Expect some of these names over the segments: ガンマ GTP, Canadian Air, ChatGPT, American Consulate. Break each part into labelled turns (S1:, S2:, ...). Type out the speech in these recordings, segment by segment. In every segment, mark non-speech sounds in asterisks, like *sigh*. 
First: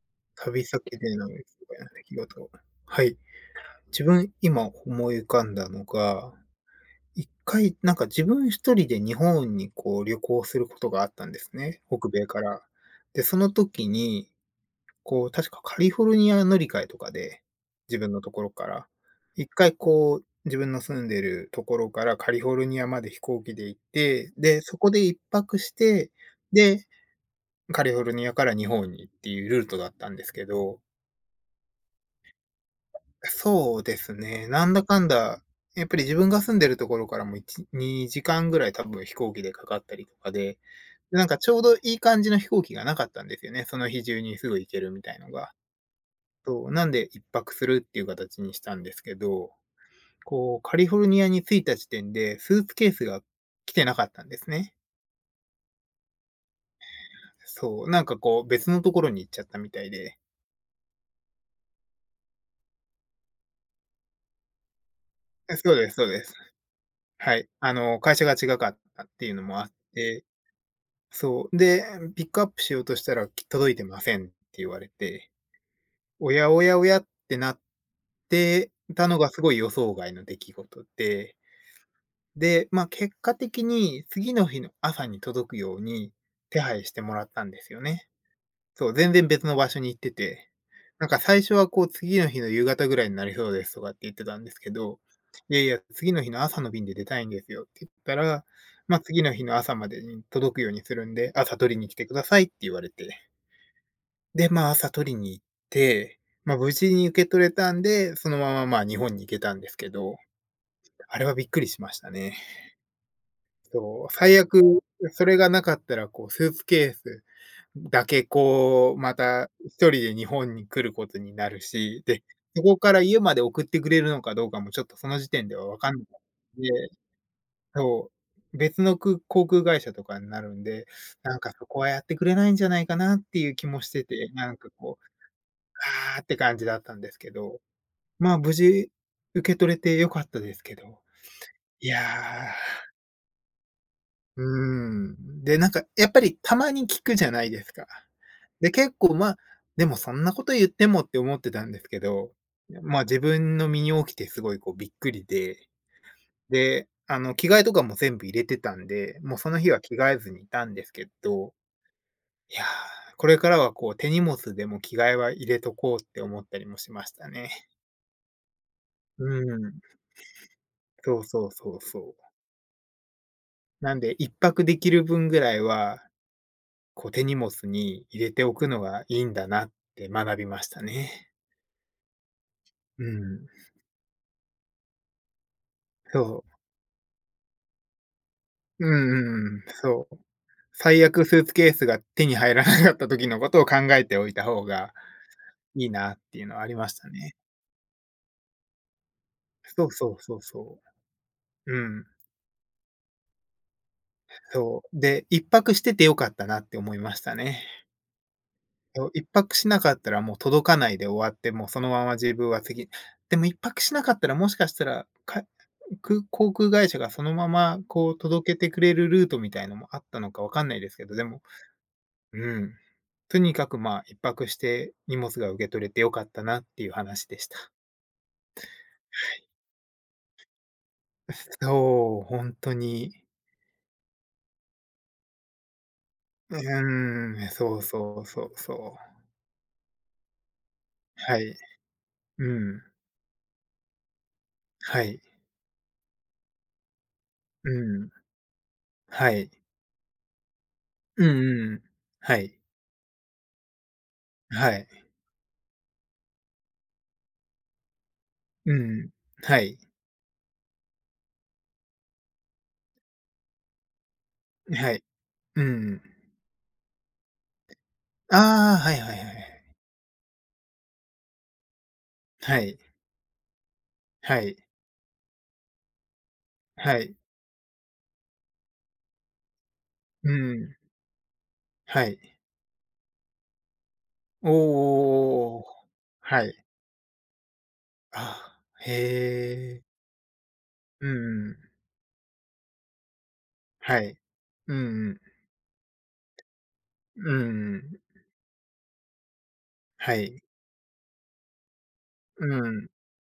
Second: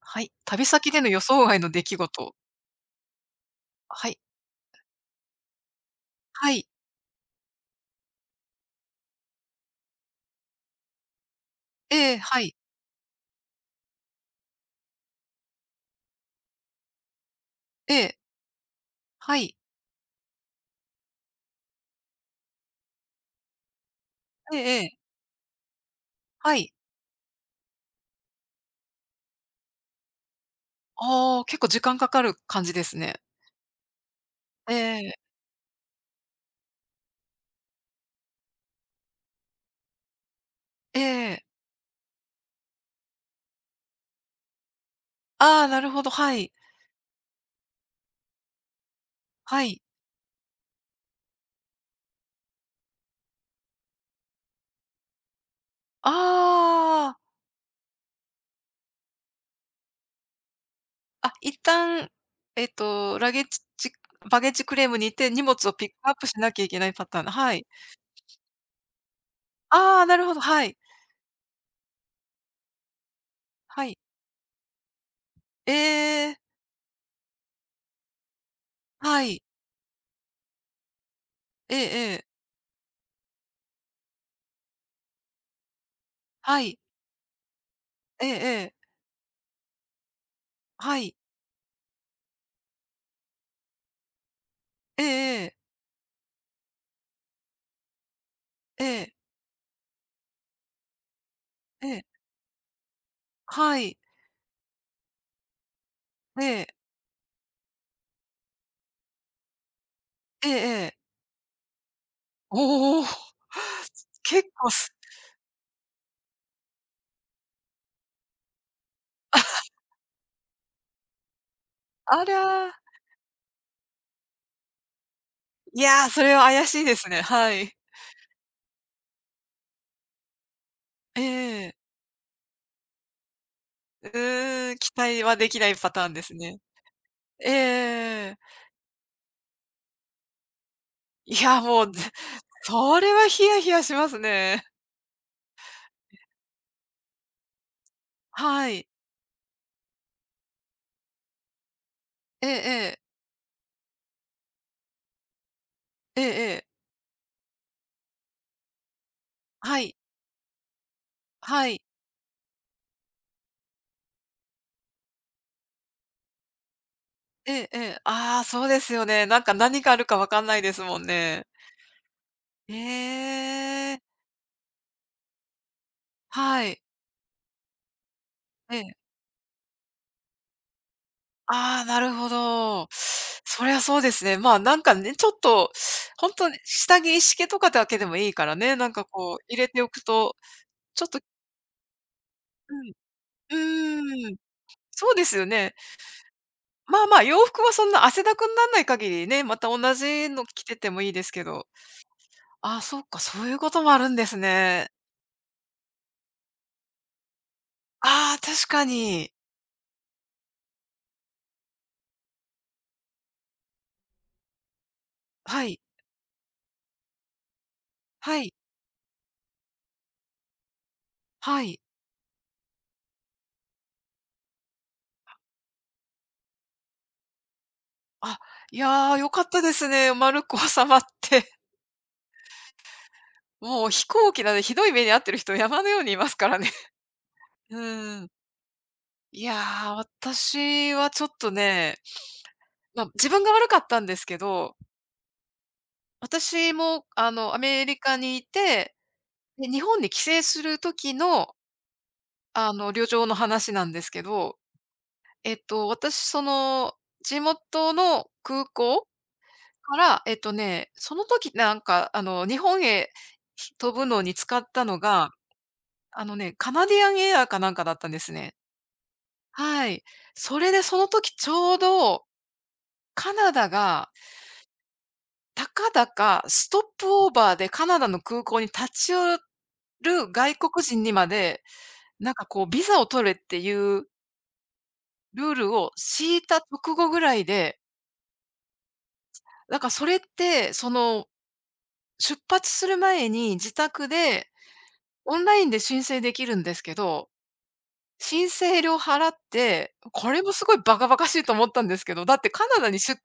S1: はい。旅
S2: 旅先
S1: 先での
S2: で
S1: 予
S2: の出
S1: 想外の出来
S2: 来
S1: 事。
S2: 事。はい。自
S1: はい。
S2: 分、今思い浮かんだのが、
S1: はい。
S2: 一回なんか自分一人で日本にこう旅行することがあったんですね、北
S1: ええ、
S2: 米
S1: は
S2: か
S1: い。
S2: ら。で、その時に、こう確かカリフォルニア乗り換えとかで、
S1: え
S2: 自分
S1: え、
S2: のところから。
S1: は
S2: 一
S1: い。
S2: 回こう、自分の住んでるところからカリフォルニアまで飛行機で行って、
S1: ええ
S2: で、そ
S1: え
S2: こ
S1: え、
S2: で一泊して、
S1: はい。
S2: で、カリフォルニアから日本にっていうルートだったんですけど
S1: ああ、結構時間かかる感じですね。
S2: そうですね。な
S1: え
S2: んだかん
S1: え、
S2: だ、やっぱり自分が住んでるところからも1、2時間ぐらい多分飛行機でかかったりとかで、
S1: え
S2: で、なんか
S1: え。
S2: ちょうどいい感じの飛行機がなかったんですよね。その日中にすぐ行けるみたいのが。
S1: ああ、なるほど、はい。
S2: そう、なんで一泊するっていう形にしたんですけど、
S1: はい。
S2: こうカリフォルニアに着いた時点で、スーツケースが来てなかったんですね。
S1: ああ。
S2: そう、なんかこう別のところに行っちゃったみたいで。
S1: あ、一旦、ラゲッジバゲッジクレームに行って、荷物
S2: そ
S1: を
S2: う
S1: ピッ
S2: で
S1: ク
S2: すそう
S1: アッ
S2: で
S1: プし
S2: す。
S1: なきゃいけないパターン。
S2: はい。
S1: はい。
S2: あの、会社が違かったっていうのもあっ
S1: ああ、なる
S2: て
S1: ほど、はい。
S2: そう。で、ピックアップしようとしたら、き届いて
S1: はい。
S2: ませんって言われて、
S1: え
S2: お
S1: え、
S2: やおやおやってなってたの
S1: は
S2: がす
S1: い。
S2: ごい予想外の出来事で、
S1: ええええ。
S2: で、ま、結果的に次の日の朝に届くように
S1: は
S2: 手
S1: い。
S2: 配してもらったんですよね。
S1: ええええ。
S2: そう、全然別の場所に行ってて、
S1: は
S2: なん
S1: い。
S2: か最初はこう次の日の夕方ぐらいになりそうですとかって言ってたんですけど、
S1: ええええ。
S2: いやいや、次の日の朝の便で出たいんですよって言ったら、
S1: え
S2: ま、あ
S1: え、
S2: 次の日の朝までに届くようにするんで、朝取りに
S1: え
S2: 来て
S1: え。
S2: くださいって言われて。
S1: はい。
S2: で、まあ、朝取りに行って、
S1: え
S2: ま、あ
S1: え、
S2: 無事に受け取れたんで、そのまま、まあ、日本に行けたんですけど、
S1: ええええ。
S2: あれはびっくりしましたね。
S1: おお。
S2: そう、
S1: *laughs*
S2: 最
S1: 結
S2: 悪、
S1: 構す
S2: それがなかったら、こう、スーツケースだけ、こう、また一人で日本に来ることになるし、で、
S1: あ
S2: そ
S1: ら、
S2: こから家まで送ってくれるのかどうかも、ちょっとその時点では分
S1: い
S2: かんな
S1: や、それは
S2: いん
S1: 怪
S2: で、
S1: しいですね。はい。
S2: そう、別の航空会社とかになるんで、
S1: え
S2: なんかそ
S1: え
S2: こはやってくれないんじゃないかなっていう気もして
S1: う
S2: て、なんか
S1: ーん、期
S2: こう、
S1: 待はできないパターン
S2: ああ
S1: で
S2: っ
S1: す
S2: て
S1: ね。
S2: 感じだったんですけ
S1: えええ
S2: ど、
S1: え
S2: ま
S1: ええ。
S2: あ、無事受け取れて良かったですけど、
S1: いや、も
S2: い
S1: う、ぜ
S2: や。
S1: それはヒヤヒヤします
S2: う
S1: ね。
S2: ーん。で、なんか、やっぱりたまに聞くじゃないですか。
S1: は
S2: で、
S1: い。
S2: 結構、まあ、でもそんなこと言ってもって思ってたんですけど、
S1: ええええ。
S2: ま、自分の身に起きてすごいこうびっくりで、
S1: ええええ。
S2: で、あの、着替えとかも全部入れてたんで、もうその日は
S1: は
S2: 着
S1: い。
S2: 替えずにいたんですけど、
S1: はい。
S2: いやー、これからはこう手荷物でも着替えは入れとこうって思ったりもしましたね。
S1: ええええ。ああ、そうですよ
S2: う
S1: ね。なんか何
S2: ん。
S1: があるかわかんないですもん
S2: そう
S1: ね。
S2: そうそうそう。
S1: え
S2: な
S1: え。
S2: んで一泊できる分ぐらいは
S1: はい。
S2: こう手荷物に入れておく
S1: え
S2: の
S1: え。
S2: がいいんだなって学びましたね。
S1: ああ、なるほど。
S2: うん。
S1: そりゃそうですね。まあ、なんかね、ちょっと、ほん
S2: そ
S1: と
S2: う。
S1: に下着一式とかだけでもいいからね、
S2: う
S1: な
S2: ん
S1: んか
S2: う
S1: こう
S2: ん
S1: 入
S2: うん。
S1: れておく
S2: そう。
S1: と、ち
S2: 最
S1: ょっと
S2: 悪スーツケースが手に入らなかった
S1: う
S2: 時のことを考え
S1: ん、
S2: てお
S1: うー
S2: い
S1: ん、
S2: た方が
S1: そうですよね。
S2: いいなっていうのはありまし
S1: まあ
S2: た
S1: まあ、
S2: ね。
S1: 洋服はそんな汗だくになんない限りね、また
S2: そう
S1: 同
S2: そう
S1: じ
S2: そう
S1: の着て
S2: そ
S1: てもいいですけど。
S2: う。うん。
S1: ああ、そっか、そういうこともあるんです
S2: そ
S1: ね。
S2: う。で、一泊してて良かったなって思いましたね。
S1: ああ、確か
S2: そう、一
S1: に。
S2: 泊しなかったらもう届かないで終わって、もうそのまま自分は次でも一泊しなかったら、もしかしたら、
S1: はい、
S2: 空航空会社がそのままこう
S1: はい、
S2: 届けてくれるルートみたいのもあったのかわかんないですけど、でも、
S1: はい。
S2: うん、とにかくまあ、一泊して荷物が受け取れてよかったなっていう話でした。
S1: あ、いや、良かっ
S2: *laughs*
S1: たですね。丸く収まって。
S2: そう、ほんとに。
S1: もう飛行機なんでひどい目に遭ってる人山のようにいますか
S2: う
S1: らね。
S2: ーん、
S1: う
S2: そうそう
S1: ん。
S2: そうそう。
S1: いやー、私はちょっ
S2: は
S1: と
S2: い。
S1: ね、
S2: うん。
S1: まあ、自分が悪かったんですけど、
S2: はい。
S1: 私も、あの、ア
S2: う
S1: メリ
S2: ん。
S1: カにいて、
S2: はい。
S1: で、日本に帰省する時
S2: うう
S1: の、
S2: んうん。はい。
S1: あの、旅情の話なんですけど、
S2: はい。
S1: 私、その、地元の空
S2: う
S1: 港
S2: ん。はい。
S1: から、えっとね、その時なんか、あの、日本へ飛ぶのに使った
S2: は
S1: の
S2: い。
S1: が、
S2: うん。
S1: あのね、カナディアンエアーかなんかだったんですね。
S2: ああ、はいはいはいはい。
S1: はい。それでその時ちょうど
S2: はい。
S1: カナダが、
S2: はい。
S1: たかだかストップオーバーでカナダの空港に立ち寄
S2: う
S1: る外
S2: ん。
S1: 国人にまで、
S2: はい。
S1: なんかこうビザを取れっていう
S2: おー
S1: ルールを敷い
S2: はい。
S1: た直後ぐらいで、
S2: あへ
S1: なん
S2: え。
S1: かそれって、そ
S2: う
S1: の、
S2: ん
S1: 出発する前に自
S2: は
S1: 宅
S2: い。
S1: で
S2: うんうん。
S1: オンラインで申請できるんですけど、
S2: うんうん。
S1: 申請料払って、
S2: は
S1: これ
S2: い。
S1: もすごいバカバカしいと思ったんですけど、だっ
S2: う
S1: てカナ
S2: ん。
S1: ダにしゅ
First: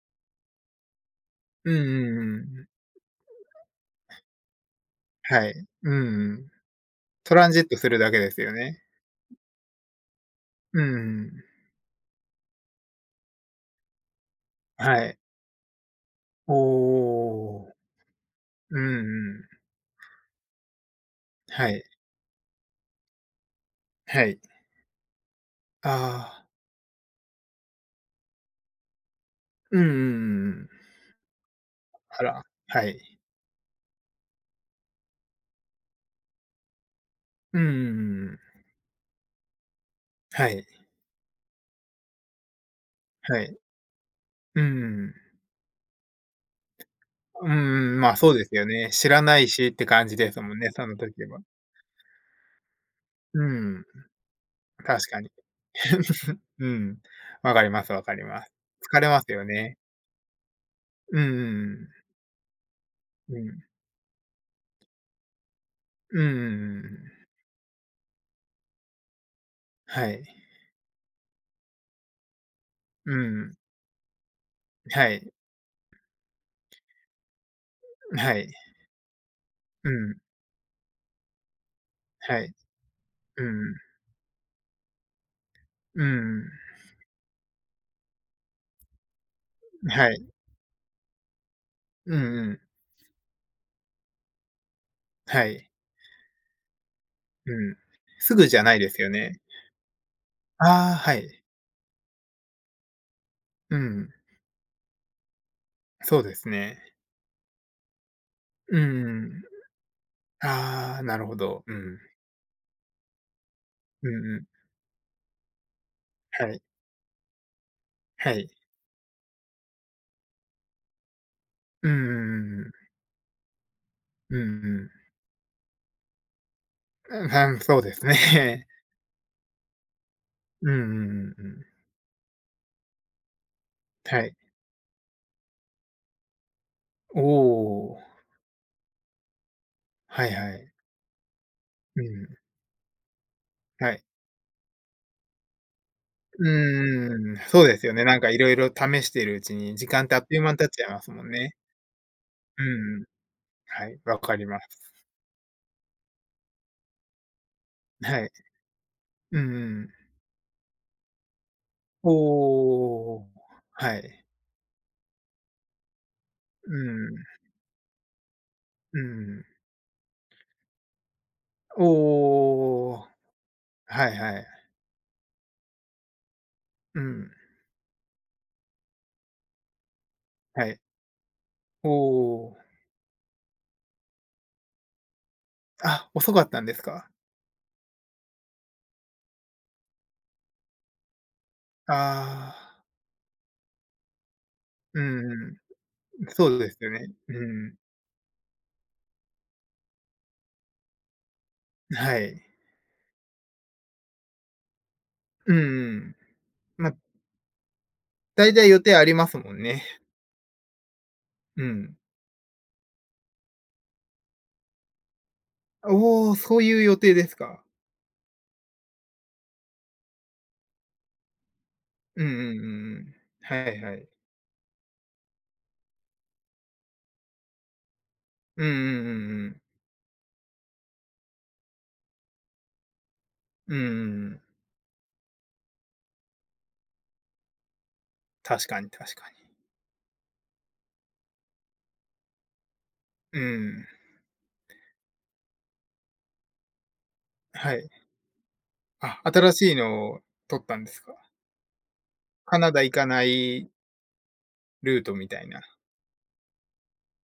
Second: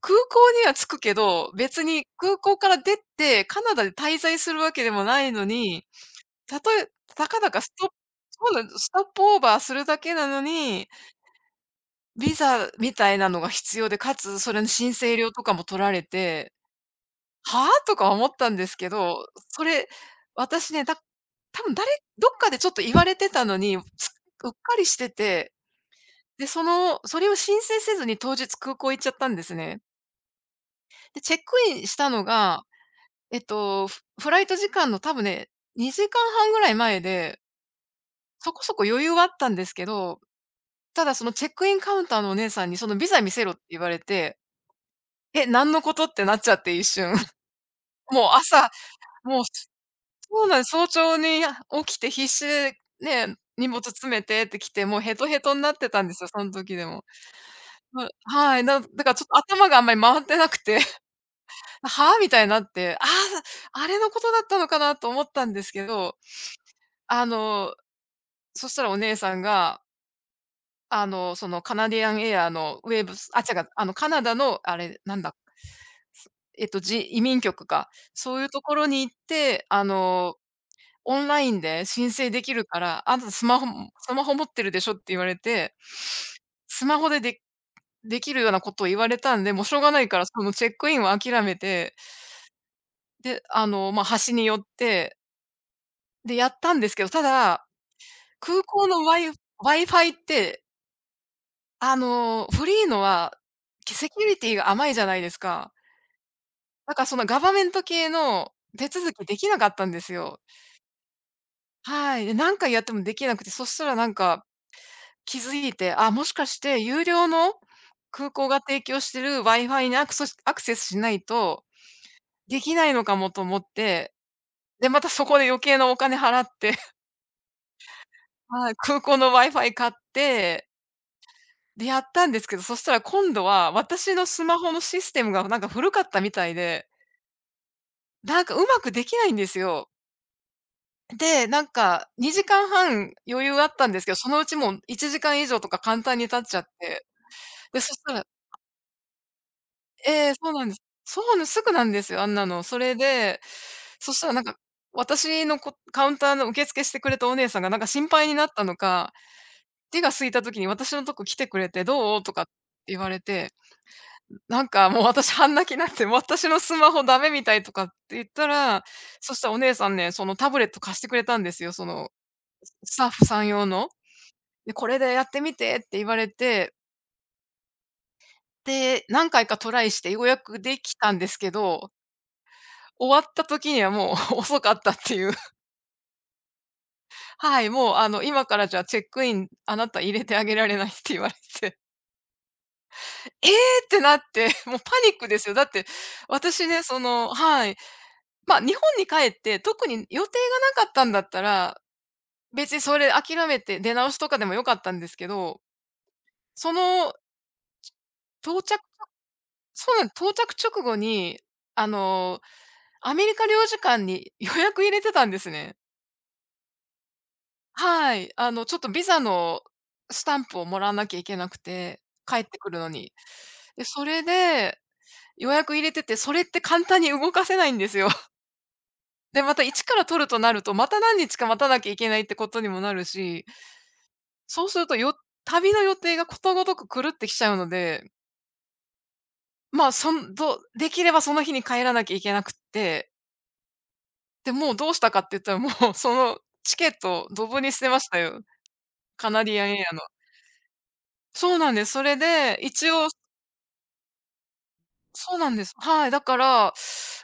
S1: 空港には着くけど、
S2: う
S1: 別に
S2: ん
S1: 空
S2: う
S1: 港か
S2: ん
S1: ら出てカナダで滞在するわけでもないの
S2: はい。
S1: に、
S2: うんうんうんはいうん
S1: たとえた
S2: ト
S1: か
S2: ラ
S1: だ
S2: ン
S1: か
S2: ジッ
S1: ス
S2: ト
S1: ト
S2: するだけです
S1: そ
S2: よ
S1: うなんです。
S2: ね。
S1: ストップオーバーするだけなの
S2: う
S1: に、
S2: ん
S1: ビザみたいなのが必要で、かつそれの申
S2: は
S1: 請
S2: い。
S1: 料とかも取られて、
S2: おー
S1: はあ？とか思ったんです
S2: う
S1: け
S2: ん
S1: ど、
S2: うん。
S1: それ、私ね、た多
S2: は
S1: 分
S2: い。
S1: どっかでちょっと言われてたのに、
S2: はい。
S1: うっかりしてて、
S2: あ
S1: で、
S2: あ。
S1: その、それを申請せずに当日空港行っちゃったんですね。
S2: うんうんうん
S1: で、チェックインした
S2: あ
S1: の
S2: ら、
S1: が、
S2: はい。
S1: えっと、フフライト時間の多分ね、2時間半ぐらい前で、
S2: うんうんうん。
S1: そこそこ余裕はあったんですけど、
S2: はい、
S1: ただそのチェックインカウンターのお姉さんにそのビザ見
S2: は
S1: せろっ
S2: い。
S1: て言われて、
S2: うん。
S1: え、なんのことってなっちゃって一瞬。*laughs*
S2: うんうんんまあ、
S1: もう
S2: そうですよ
S1: 朝、
S2: ね。知らな
S1: もう
S2: いしって感じです
S1: そう
S2: も
S1: な
S2: ん
S1: んで
S2: ね、
S1: す、
S2: そ
S1: 早
S2: の
S1: 朝
S2: 時は。
S1: に起きて必死でね、
S2: う
S1: 荷物
S2: ん、
S1: 詰めてって来て、も
S2: 確
S1: うヘ
S2: か
S1: ト
S2: に。
S1: ヘトになってたんですよ、
S2: *laughs*
S1: その
S2: う
S1: 時で
S2: ん。
S1: も。
S2: わかりますわ
S1: ま、
S2: かります。
S1: はい、だ
S2: 疲れ
S1: からち
S2: ま
S1: ょっ
S2: す
S1: と
S2: よ
S1: 頭
S2: ね。
S1: があんまり回ってなくて、*laughs*
S2: うんう
S1: はぁみたいになって、あ、
S2: んうん。うん。
S1: あ、あれのことだったのかなと思ったんですけど、
S2: うんうんうんう
S1: あ
S2: ん。
S1: の、そしたらお姉さんが、
S2: はい。
S1: あの、そのカナディアンエアのウェーブ
S2: う
S1: ス、あ、
S2: ん。
S1: 違う、あのカナダのあれ
S2: は
S1: なん
S2: い。
S1: だ、す移民局か、
S2: は
S1: そういう
S2: い。
S1: ところに行って、あ
S2: うん。
S1: の、オンラインで申請
S2: は
S1: でき
S2: い。
S1: るから、あなた
S2: うん。
S1: スマホ持ってるでしょって言われて、
S2: うんうん。
S1: スマホで、でできるようなことを言われたんで、もうしょうがない
S2: は
S1: から
S2: い。
S1: そのチェックインは諦めて、
S2: うん
S1: で、あの、ま、端に寄って、
S2: はい。うんはいはい
S1: で、やったんですけど、た
S2: うんはいうんうんはいうんうんはい
S1: だ、
S2: うんすぐじゃ
S1: 空
S2: ない
S1: 港
S2: です
S1: の
S2: よね。
S1: Wi-Fi って、
S2: ああ、はい。
S1: あの、フリーのは、
S2: う
S1: セ
S2: ん。
S1: キュリティが甘いじゃないですか。
S2: そうですね。
S1: だからそのガバメント系の
S2: う
S1: 手続きで
S2: ん。
S1: きなかったんですよ。
S2: ああ、なるほど。うん。
S1: はい。で、何回やってもできなくて、そしたらな
S2: う
S1: ん
S2: んう
S1: か、
S2: ん。
S1: 気づいて、あ、もしか
S2: は
S1: し
S2: い。
S1: て有料の空
S2: は
S1: 港
S2: い。
S1: が提供してる Wi-Fi にアクセスしないと
S2: うんうん
S1: で
S2: うんうん。
S1: きないのかもと思って、
S2: う
S1: で、
S2: ん
S1: またそこで余計なお金払って、*laughs*
S2: あ、そうですね。
S1: はい、空港の Wi-Fi 買っ
S2: *laughs*
S1: て、
S2: うんうんうんうん。
S1: で、やったんですけど、そしたら今度は私
S2: は
S1: の
S2: い。
S1: スマホのシステムがなんか古かったみたいで、
S2: おお、
S1: なんかうまくできないんですよ。
S2: はいはい。
S1: で、なん
S2: う
S1: か
S2: ん。
S1: 2時間半余裕あったん
S2: は
S1: です
S2: い。
S1: けど、そのうちもう1時間以上とか簡単に経っ
S2: う
S1: ちゃって。
S2: んうん。そうで
S1: で、
S2: すよ
S1: そし
S2: ね。
S1: た
S2: なん
S1: ら
S2: かいろいろ試しているうちに時間ってあっ
S1: ええ、
S2: という
S1: そう
S2: 間に
S1: な
S2: 経
S1: ん
S2: っ
S1: です。
S2: ちゃいます
S1: そ
S2: も
S1: う
S2: ん
S1: なんです、
S2: ね。
S1: すぐなんですよ、あんなの。
S2: う
S1: それ
S2: ん
S1: で、
S2: はい、
S1: そ
S2: わ
S1: したら
S2: か
S1: なん
S2: り
S1: か、
S2: ます。
S1: 私のこカウンターの受付してくれたお姉さんがなんか心
S2: は
S1: 配
S2: い。
S1: になったのか、
S2: うんう
S1: 手
S2: ん。
S1: が空いた時に私のとこ来てくれて「どう？」とかって
S2: お
S1: 言われ
S2: お、
S1: て、
S2: はい。
S1: なんかもう私半泣きになって、「私の
S2: う
S1: スマホ
S2: ん。
S1: ダメみたい」とかって言ったら、
S2: う
S1: そし
S2: ん。
S1: たらお姉さんね、そのタブレット貸してくれたんですよ、そ
S2: お
S1: のスタ
S2: お、
S1: ッフさん用の。
S2: はいはい。
S1: で「これでやってみて」って言われて、
S2: うん。
S1: で、何回かトライしてようやく
S2: は
S1: で
S2: い。
S1: きたんですけ
S2: お
S1: ど、
S2: お。
S1: 終わった時にはもう *laughs* 遅かったっていう。
S2: あ、遅かったんですか？
S1: はい、もうあの「今からじゃあチェックイン、あなた入れてあげられない」って言われて、
S2: ああ、
S1: *laughs* えーってなって、*laughs* もうパ
S2: う
S1: ニック
S2: ん
S1: で
S2: う
S1: すよ。
S2: ん。
S1: だって、
S2: そう
S1: 私
S2: です
S1: ね、
S2: よ
S1: そ
S2: ね。う
S1: の、は
S2: ん。
S1: い。まあ、日本に帰って特に予定がなかったんだったら、
S2: はい。
S1: 別にそれ諦めて出直しとかでも良かったんですけ
S2: うん
S1: ど、
S2: うん。
S1: そ
S2: ま、
S1: の
S2: 大
S1: 到
S2: 体
S1: 着
S2: 予定ありますもんね。
S1: そうなん、到着直後に、
S2: う
S1: あ
S2: ん。
S1: の、アメリカ領事館に予約入れてたんですね。
S2: おお、そういう予定ですか。
S1: はい。あの、ちょっとビザのスタンプをもらわなきゃいけなくて、
S2: うんう
S1: 帰
S2: ん
S1: って
S2: う
S1: くるの
S2: んう
S1: に。
S2: ん。はい
S1: で、
S2: は
S1: そ
S2: い。
S1: れで、予約入れてて、それって簡単に動かせないんですよ。*laughs*
S2: うんうんうん
S1: で、
S2: う
S1: ま
S2: ん。
S1: た一から取るとなると、また何日か待たなきゃいけないってことにもなるし、
S2: うんうんうん。
S1: そうすると、旅の予定がことごとく狂ってきちゃうので、
S2: 確かに確かに。
S1: まあ、そんどできればその日に帰らなきゃいけなくって、
S2: うん。
S1: で、もうどうしたかって言ったら、もう *laughs* そのチケットをドブに
S2: は
S1: 捨て
S2: い。
S1: ましたよ。
S2: あ、
S1: カナデ
S2: 新
S1: ィアン
S2: しい
S1: エアの。
S2: のを取ったんですか？
S1: そうなんです。それで、
S2: カナダ
S1: 一
S2: 行か
S1: 応
S2: ないルートみ
S1: そう
S2: た
S1: な
S2: い
S1: ん
S2: な。
S1: です。はい。だから、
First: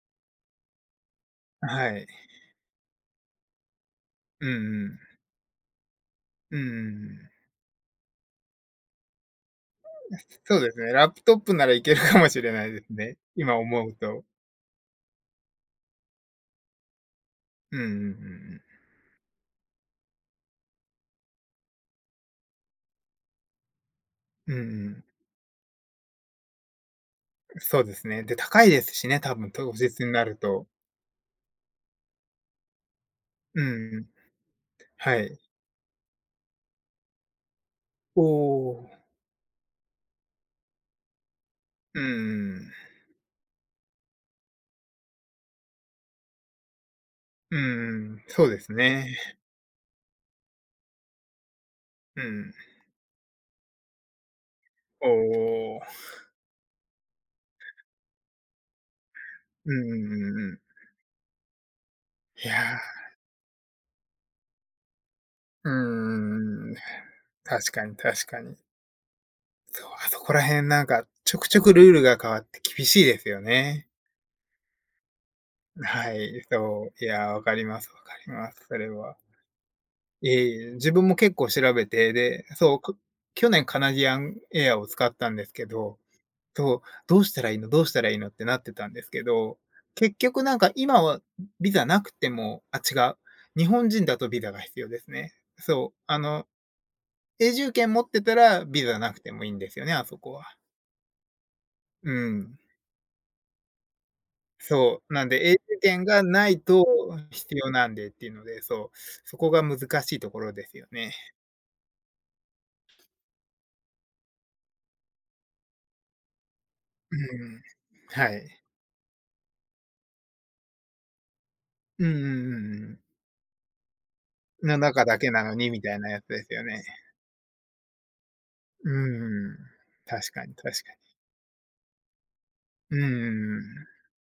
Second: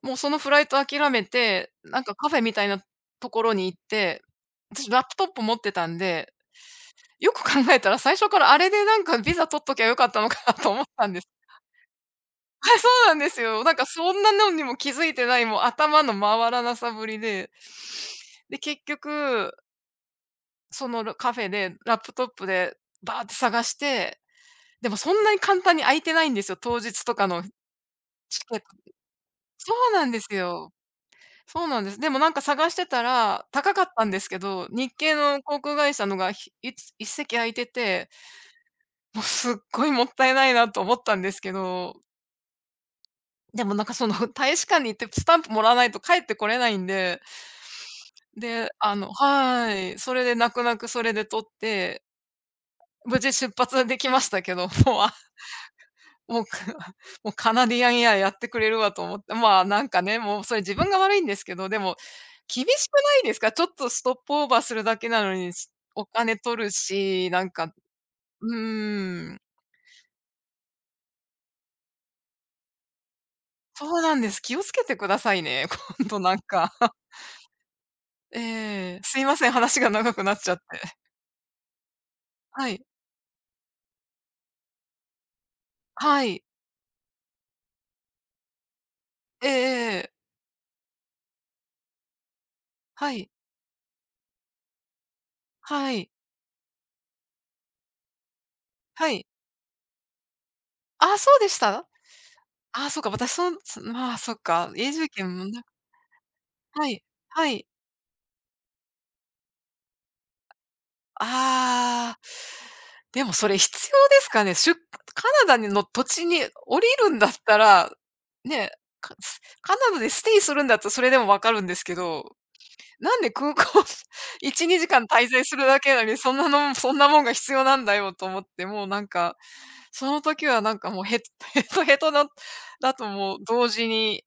S1: もうそのフライト諦めて、
S2: は
S1: なん
S2: い。
S1: かカフェみたいなところに行って、
S2: うんう
S1: 私
S2: ん。
S1: ラップトップ持ってたんで、
S2: うんうんうん。
S1: よく考えたら最初からあれでなんかビザ取っときゃよかったのかな
S2: そう
S1: と
S2: です
S1: 思っ
S2: ね、
S1: た
S2: ラッ
S1: んで
S2: プ
S1: す。
S2: トップならいけるかもしれない
S1: はい、
S2: で
S1: そ
S2: す
S1: うな
S2: ね、
S1: んです
S2: 今
S1: よ。なんか
S2: 思う
S1: そん
S2: と。
S1: なのにも気づいてない、もう頭の回らなさぶりで。
S2: うんうんうんう
S1: で、
S2: ん。
S1: 結局、そのカフェでラップトップでバーって探して、
S2: うんう
S1: でも
S2: ん。
S1: そんなに簡単に空いてないんですよ、当日とかの
S2: そうですね。で、
S1: チケッ
S2: 高
S1: ト。
S2: いですしね、多分
S1: そ
S2: 当
S1: う
S2: 日
S1: なん
S2: に
S1: で
S2: な
S1: す
S2: ると。
S1: よ。そうなんです。でもなんか探してたら、
S2: う
S1: 高かっ
S2: んう
S1: た
S2: ん。
S1: んですけど、日系
S2: はい。
S1: の航空会社のが、ひいつ一席空いてて、
S2: おお。
S1: もうすっごいもったいないなと思ったんですけど、
S2: うんうんうん。
S1: でもなんかその *laughs* 大使館に行ってスタンプもらわないと帰ってこれないんで、
S2: うんうん、そうで
S1: で、
S2: す
S1: あの
S2: ね。
S1: はーい、それで泣く泣くそれで取って、
S2: うん。
S1: 無事出発できましたけど、もう
S2: おお。
S1: もう、*laughs* もうカナディアンエアやってくれるわと思って、まあ、
S2: うん
S1: なん
S2: う
S1: かね、
S2: ん
S1: もう
S2: う
S1: それ
S2: ん
S1: 自分が悪いんですけど、でも、
S2: そい
S1: 厳
S2: や、
S1: しくないですか？ちょっとストップオーバーするだけなのに、
S2: うんうんう
S1: お金
S2: ん
S1: 取る
S2: うんいやうんうん
S1: し、なん
S2: 確
S1: か
S2: かに確か
S1: う
S2: に。
S1: ーん、
S2: そう、あそこら辺なんかちょくちょくルールが変わって厳しいですよ
S1: そ
S2: ね。
S1: うなんです。気をつけてくださいね、*laughs* 今
S2: は
S1: 度なん
S2: い、
S1: か。
S2: そ
S1: *laughs*
S2: う、いや、わかりますわかります、それ
S1: ええ、す
S2: は。
S1: いません、話が長く
S2: い
S1: な
S2: え
S1: っちゃって。
S2: いえ、自
S1: *laughs*
S2: 分も結構調べて、で、
S1: は
S2: そう、
S1: い、
S2: 去年カナディアンエアを使ったんですけど、
S1: はい。
S2: そう、どうしたらいいのどうしたらいいのってなってたんですけ
S1: え
S2: ど、
S1: ええ
S2: 結
S1: え、
S2: 局なんか今はビザなくてもあ、違
S1: は
S2: う、
S1: い、
S2: 日本人だとビザが必要ですね。
S1: は
S2: そう、
S1: い、
S2: あの、永住権持ってたらビザ
S1: は
S2: なく
S1: い。
S2: てもいいんですよね、あそこは。
S1: あ、そうでした？
S2: うん。
S1: あ、そうか、私そんそまあ、そっか、永
S2: そ
S1: 住
S2: う、なん
S1: 権も
S2: で永
S1: な
S2: 住権がないと
S1: はい、は
S2: 必
S1: い。
S2: 要なんでっていうので、そう、そこが難しいところですよね。
S1: ああ。でもそれ必要ですかね？カナダにの土地に降りる
S2: う
S1: んだった
S2: ん。
S1: ら、
S2: はい。
S1: ね、カナダでステイするんだったらそれでもわかるんですけ
S2: うんうんう
S1: ど、
S2: んうん。
S1: なんで空港 *laughs* 1、
S2: の
S1: 2時間
S2: 中だ
S1: 滞
S2: けな
S1: 在
S2: の
S1: する
S2: に
S1: だ
S2: み
S1: け
S2: たい
S1: な
S2: な
S1: のに、
S2: やつ
S1: そん
S2: で
S1: な
S2: すよ
S1: の
S2: ね。
S1: そんなもんが必要なんだよと思って、もう
S2: う
S1: なんか、
S2: んん。
S1: その
S2: 確
S1: 時
S2: かに
S1: はなん
S2: 確
S1: か
S2: か
S1: もうヘトヘト*laughs* だ
S2: に。うん
S1: ともう
S2: うん
S1: 同時
S2: う
S1: に、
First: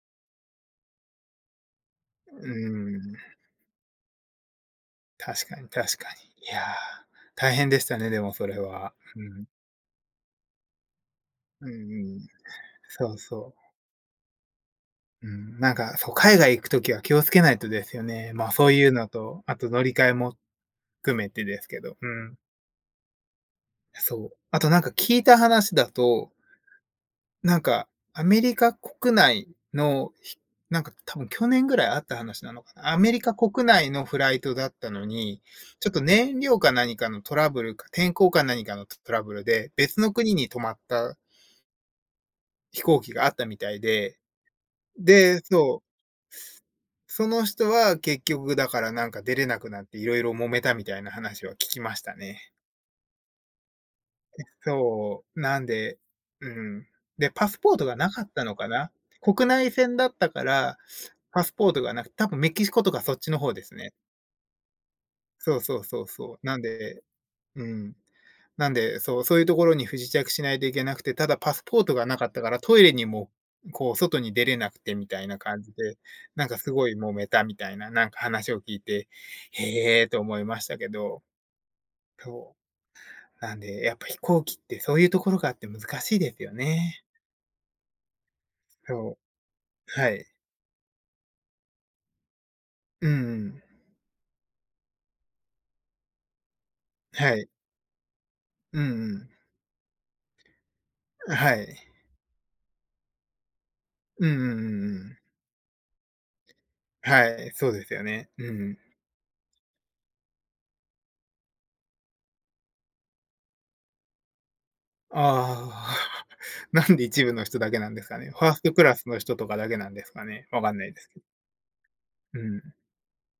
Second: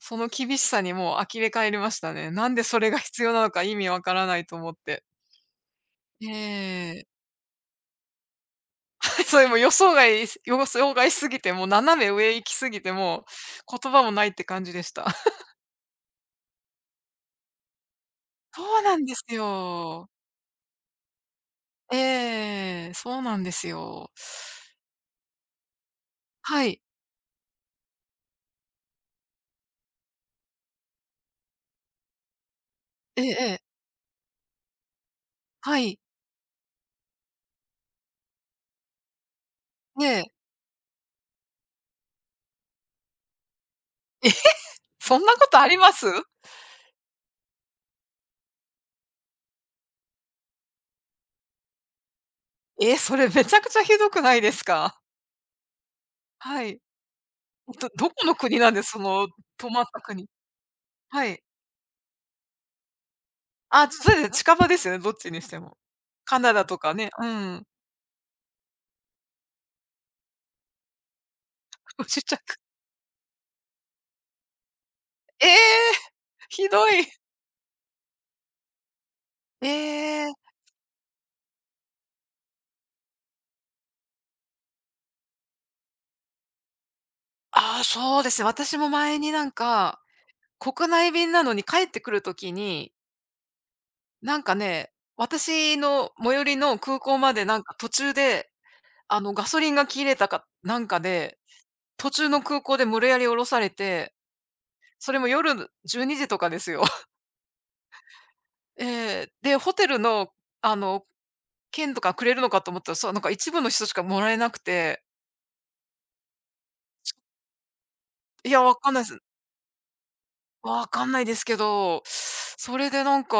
S1: その厳しさにもう呆れ返りましたね。
S2: ん。う
S1: なんでそれが
S2: ー
S1: 必要
S2: ん。
S1: なのか意味わからないと思って。
S2: 確かに確かに。いや、
S1: ええ
S2: 大変でしたね、でもそれは。う
S1: *laughs* そ
S2: ん。
S1: れも予想外すぎて、もう
S2: うん
S1: 斜め
S2: うん。
S1: 上行きすぎて、
S2: そう
S1: も
S2: そ
S1: う言葉もないって感じでした。
S2: う。う
S1: *laughs*
S2: ん、なんか、そう、海外行くときは気をつけないとですよね。ま、あそう
S1: そう
S2: いう
S1: なん
S2: の
S1: です
S2: と、あと乗り換
S1: よ。
S2: えも含めてですけど、うん。
S1: ええ、そうなんですよ。
S2: そう。あとなんか聞いた話だと
S1: はい。
S2: なんか、アメリカ国内の、なんか多分去年ぐらいあった話なのかな。アメリ
S1: ええ
S2: カ
S1: ええ、
S2: 国内のフライトだったのに、
S1: は
S2: ちょっ
S1: い。
S2: と燃料か何かのトラブルか、天候か何かのトラブルで、別の
S1: ええ。
S2: 国に止まった飛行機があったみたいで、
S1: え、*laughs* そんな
S2: で、
S1: ことあり
S2: そう、
S1: ます？
S2: その人は結局だからなんか出れなくなっていろいろ揉めたみたいな話は聞きましたね。
S1: *laughs* え、それめちゃくちゃひどくないですか？
S2: そう、なんで、
S1: *laughs*
S2: う
S1: はい。
S2: ん。で、パスポートが
S1: ど
S2: なか
S1: こ
S2: っ
S1: の
S2: たの
S1: 国
S2: か
S1: なんです？
S2: な。
S1: その
S2: 国
S1: 泊
S2: 内
S1: まっ
S2: 線
S1: た
S2: だっ
S1: 国。
S2: たから、
S1: *laughs* はい。
S2: パスポートがなくて多分メキシコとかそっちの方です
S1: あ、
S2: ね。
S1: それ近場ですよね、どっちにし
S2: そ
S1: て
S2: う
S1: も。
S2: そうそうそ
S1: カ
S2: う。
S1: ナ
S2: なん
S1: ダとか
S2: で
S1: ね、うん。
S2: うん。なんで、そう、そういうところに不時着しないといけなくて、ただパスポート
S1: *laughs* ご
S2: がな
S1: 自
S2: かっ
S1: 宅。
S2: たから、トイレにも、こう、外に出れなくてみたいな
S1: *laughs* ええ、
S2: 感じで、なんか
S1: ひ
S2: すご
S1: ど
S2: い
S1: い。
S2: 揉めたみたいな、なんか話を聞いて、
S1: *laughs*
S2: へえーと
S1: え
S2: 思い
S1: え。
S2: ましたけど、そう。なんで、やっぱ飛行機ってそういうところがあって難しいですよね。
S1: ああ、そうですね。私も
S2: そ
S1: 前になんか、
S2: う。はい。
S1: 国内便なのに帰ってくるときに、
S2: うんうん。
S1: なんかね、私の最寄りの空港ま
S2: は
S1: で
S2: い。
S1: なんか途中で、
S2: う
S1: あ
S2: ん
S1: の、ガソリンが切れたかなんか
S2: うん。
S1: で、
S2: はい。
S1: 途中の空港で無理やり降ろされて、
S2: うんうんうんう
S1: それ
S2: ん。
S1: も夜12時とかですよ。*laughs*
S2: はい、そうですよね。うん。
S1: えで、ホテルの、あの、券とかくれるのかと思ったら、そう、なんか一部の人しかもらえなくて、
S2: ああ、*laughs* なんで一部の人だけなんですかね。ファ
S1: い
S2: ー
S1: や、
S2: スト
S1: わ
S2: ク
S1: かん
S2: ラ
S1: ない
S2: ス
S1: です。
S2: の人とかだけなんですかね。わかんな
S1: わ
S2: いで
S1: か
S2: す
S1: んな
S2: け
S1: い
S2: ど。
S1: ですけど、
S2: うん。
S1: それでなんか、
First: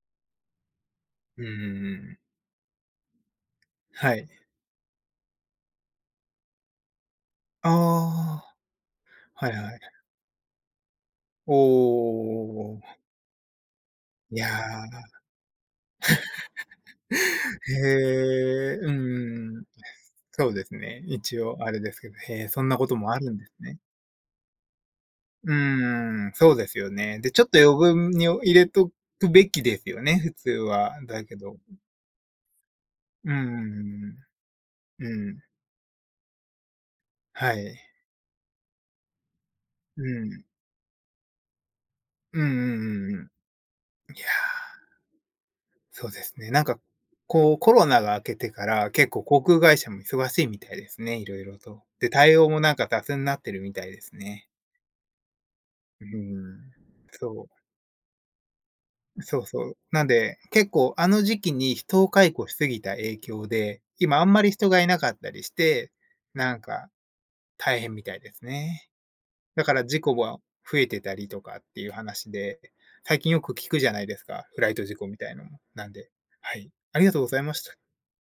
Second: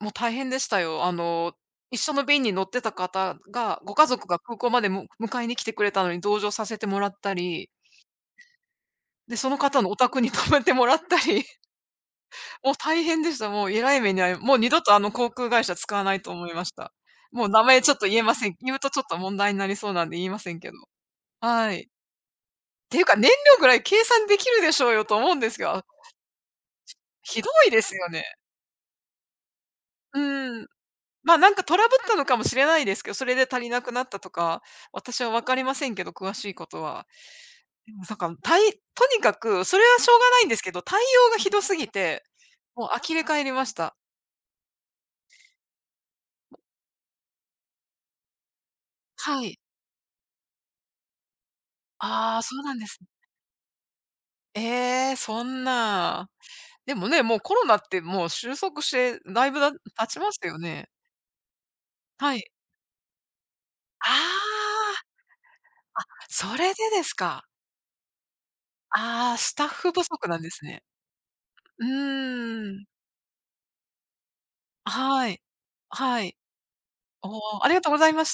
S1: もう大変でしたよ。あ
S2: うんうん
S1: の、
S2: う
S1: 一緒
S2: ん。
S1: の便に乗ってた方が、ご家
S2: は
S1: 族
S2: い。
S1: が空港まで迎えに来てくれたのに同乗させてもらったり、
S2: ああ、
S1: で、そ
S2: はい
S1: の
S2: は
S1: 方
S2: い。
S1: のお宅に *laughs* 泊めてもらったり、
S2: お
S1: もう
S2: お。
S1: 大変でした。もうえらい目に遭
S2: い
S1: い、
S2: や
S1: もう二度とあの
S2: ー。
S1: 航空会社使わないと思いました。もう名
S2: へ
S1: 前ちょっと言えません。言う
S2: え、
S1: とちょっと問題に
S2: うん。
S1: なりそうなんで言いま
S2: そ
S1: せ
S2: う
S1: ん
S2: で
S1: けど。
S2: すね。一応あ
S1: は
S2: れ
S1: い。
S2: ですけど、へえ、そん
S1: っ
S2: なこ
S1: て
S2: と
S1: いう
S2: も
S1: か、
S2: あ
S1: 燃
S2: るんです
S1: 料ぐら
S2: ね。
S1: い計算できるでしょうよと思うんで
S2: う
S1: すが、
S2: ーん、そうですよね。で、
S1: ひ
S2: ちょ
S1: ど
S2: っと
S1: い
S2: 余
S1: ですよ
S2: 分
S1: ね。
S2: に入れとくべきですよ
S1: う
S2: ね、普通
S1: ーん。
S2: は。だ
S1: ま、
S2: け
S1: あ、なん
S2: ど。
S1: かトラブったのかもしれないですけど、そ
S2: うん
S1: れで足りなくな
S2: う
S1: った
S2: ん
S1: とか、私は分かりませんけど、詳しいことは。
S2: はい。
S1: でもなんか、とにかくそれは
S2: う
S1: しょうがな
S2: ん。
S1: いんですけど、対応がひどすぎて、
S2: うんう
S1: もう
S2: ん
S1: 呆
S2: うんう
S1: れ返りました。
S2: ん。いや、そうですね。なんか、こう、コロナが明けてから、結構航
S1: はい。
S2: 空会社も忙しいみたいですね、いろいろと。で、
S1: あ
S2: 対
S1: あ、
S2: 応
S1: そ
S2: も
S1: う
S2: な
S1: な
S2: ん
S1: んで
S2: か
S1: すね。
S2: 雑になってるみたいですね。
S1: ええ、そん
S2: う
S1: な。
S2: ん。
S1: でもね、もう
S2: そう。
S1: コロナってもう収束して
S2: そ
S1: だ
S2: う
S1: いぶ
S2: そ
S1: だ
S2: う。
S1: 経
S2: なん
S1: ちま
S2: で、
S1: したよ
S2: 結
S1: ね？
S2: 構あの時期に人を解
S1: は
S2: 雇
S1: い。
S2: しすぎた影響で、今あんまり人
S1: あ
S2: がいなかったりして、
S1: あ、あ、
S2: な
S1: そ
S2: ん
S1: れで
S2: か
S1: ですか。
S2: 大変みたいですね。
S1: ああ、ス
S2: だ
S1: タッ
S2: から
S1: フ
S2: 事
S1: 不
S2: 故
S1: 足な
S2: は
S1: んです
S2: 増
S1: ね。
S2: えてたりとかって
S1: う
S2: いう話で、
S1: ーん。
S2: 最近よく聞くじゃないですか、フライト事故み
S1: は
S2: たい
S1: い。
S2: のも。なんで、
S1: はい。
S2: はい。ありがとうご
S1: お
S2: ざいまし
S1: お、あ
S2: た。
S1: りがとうございました。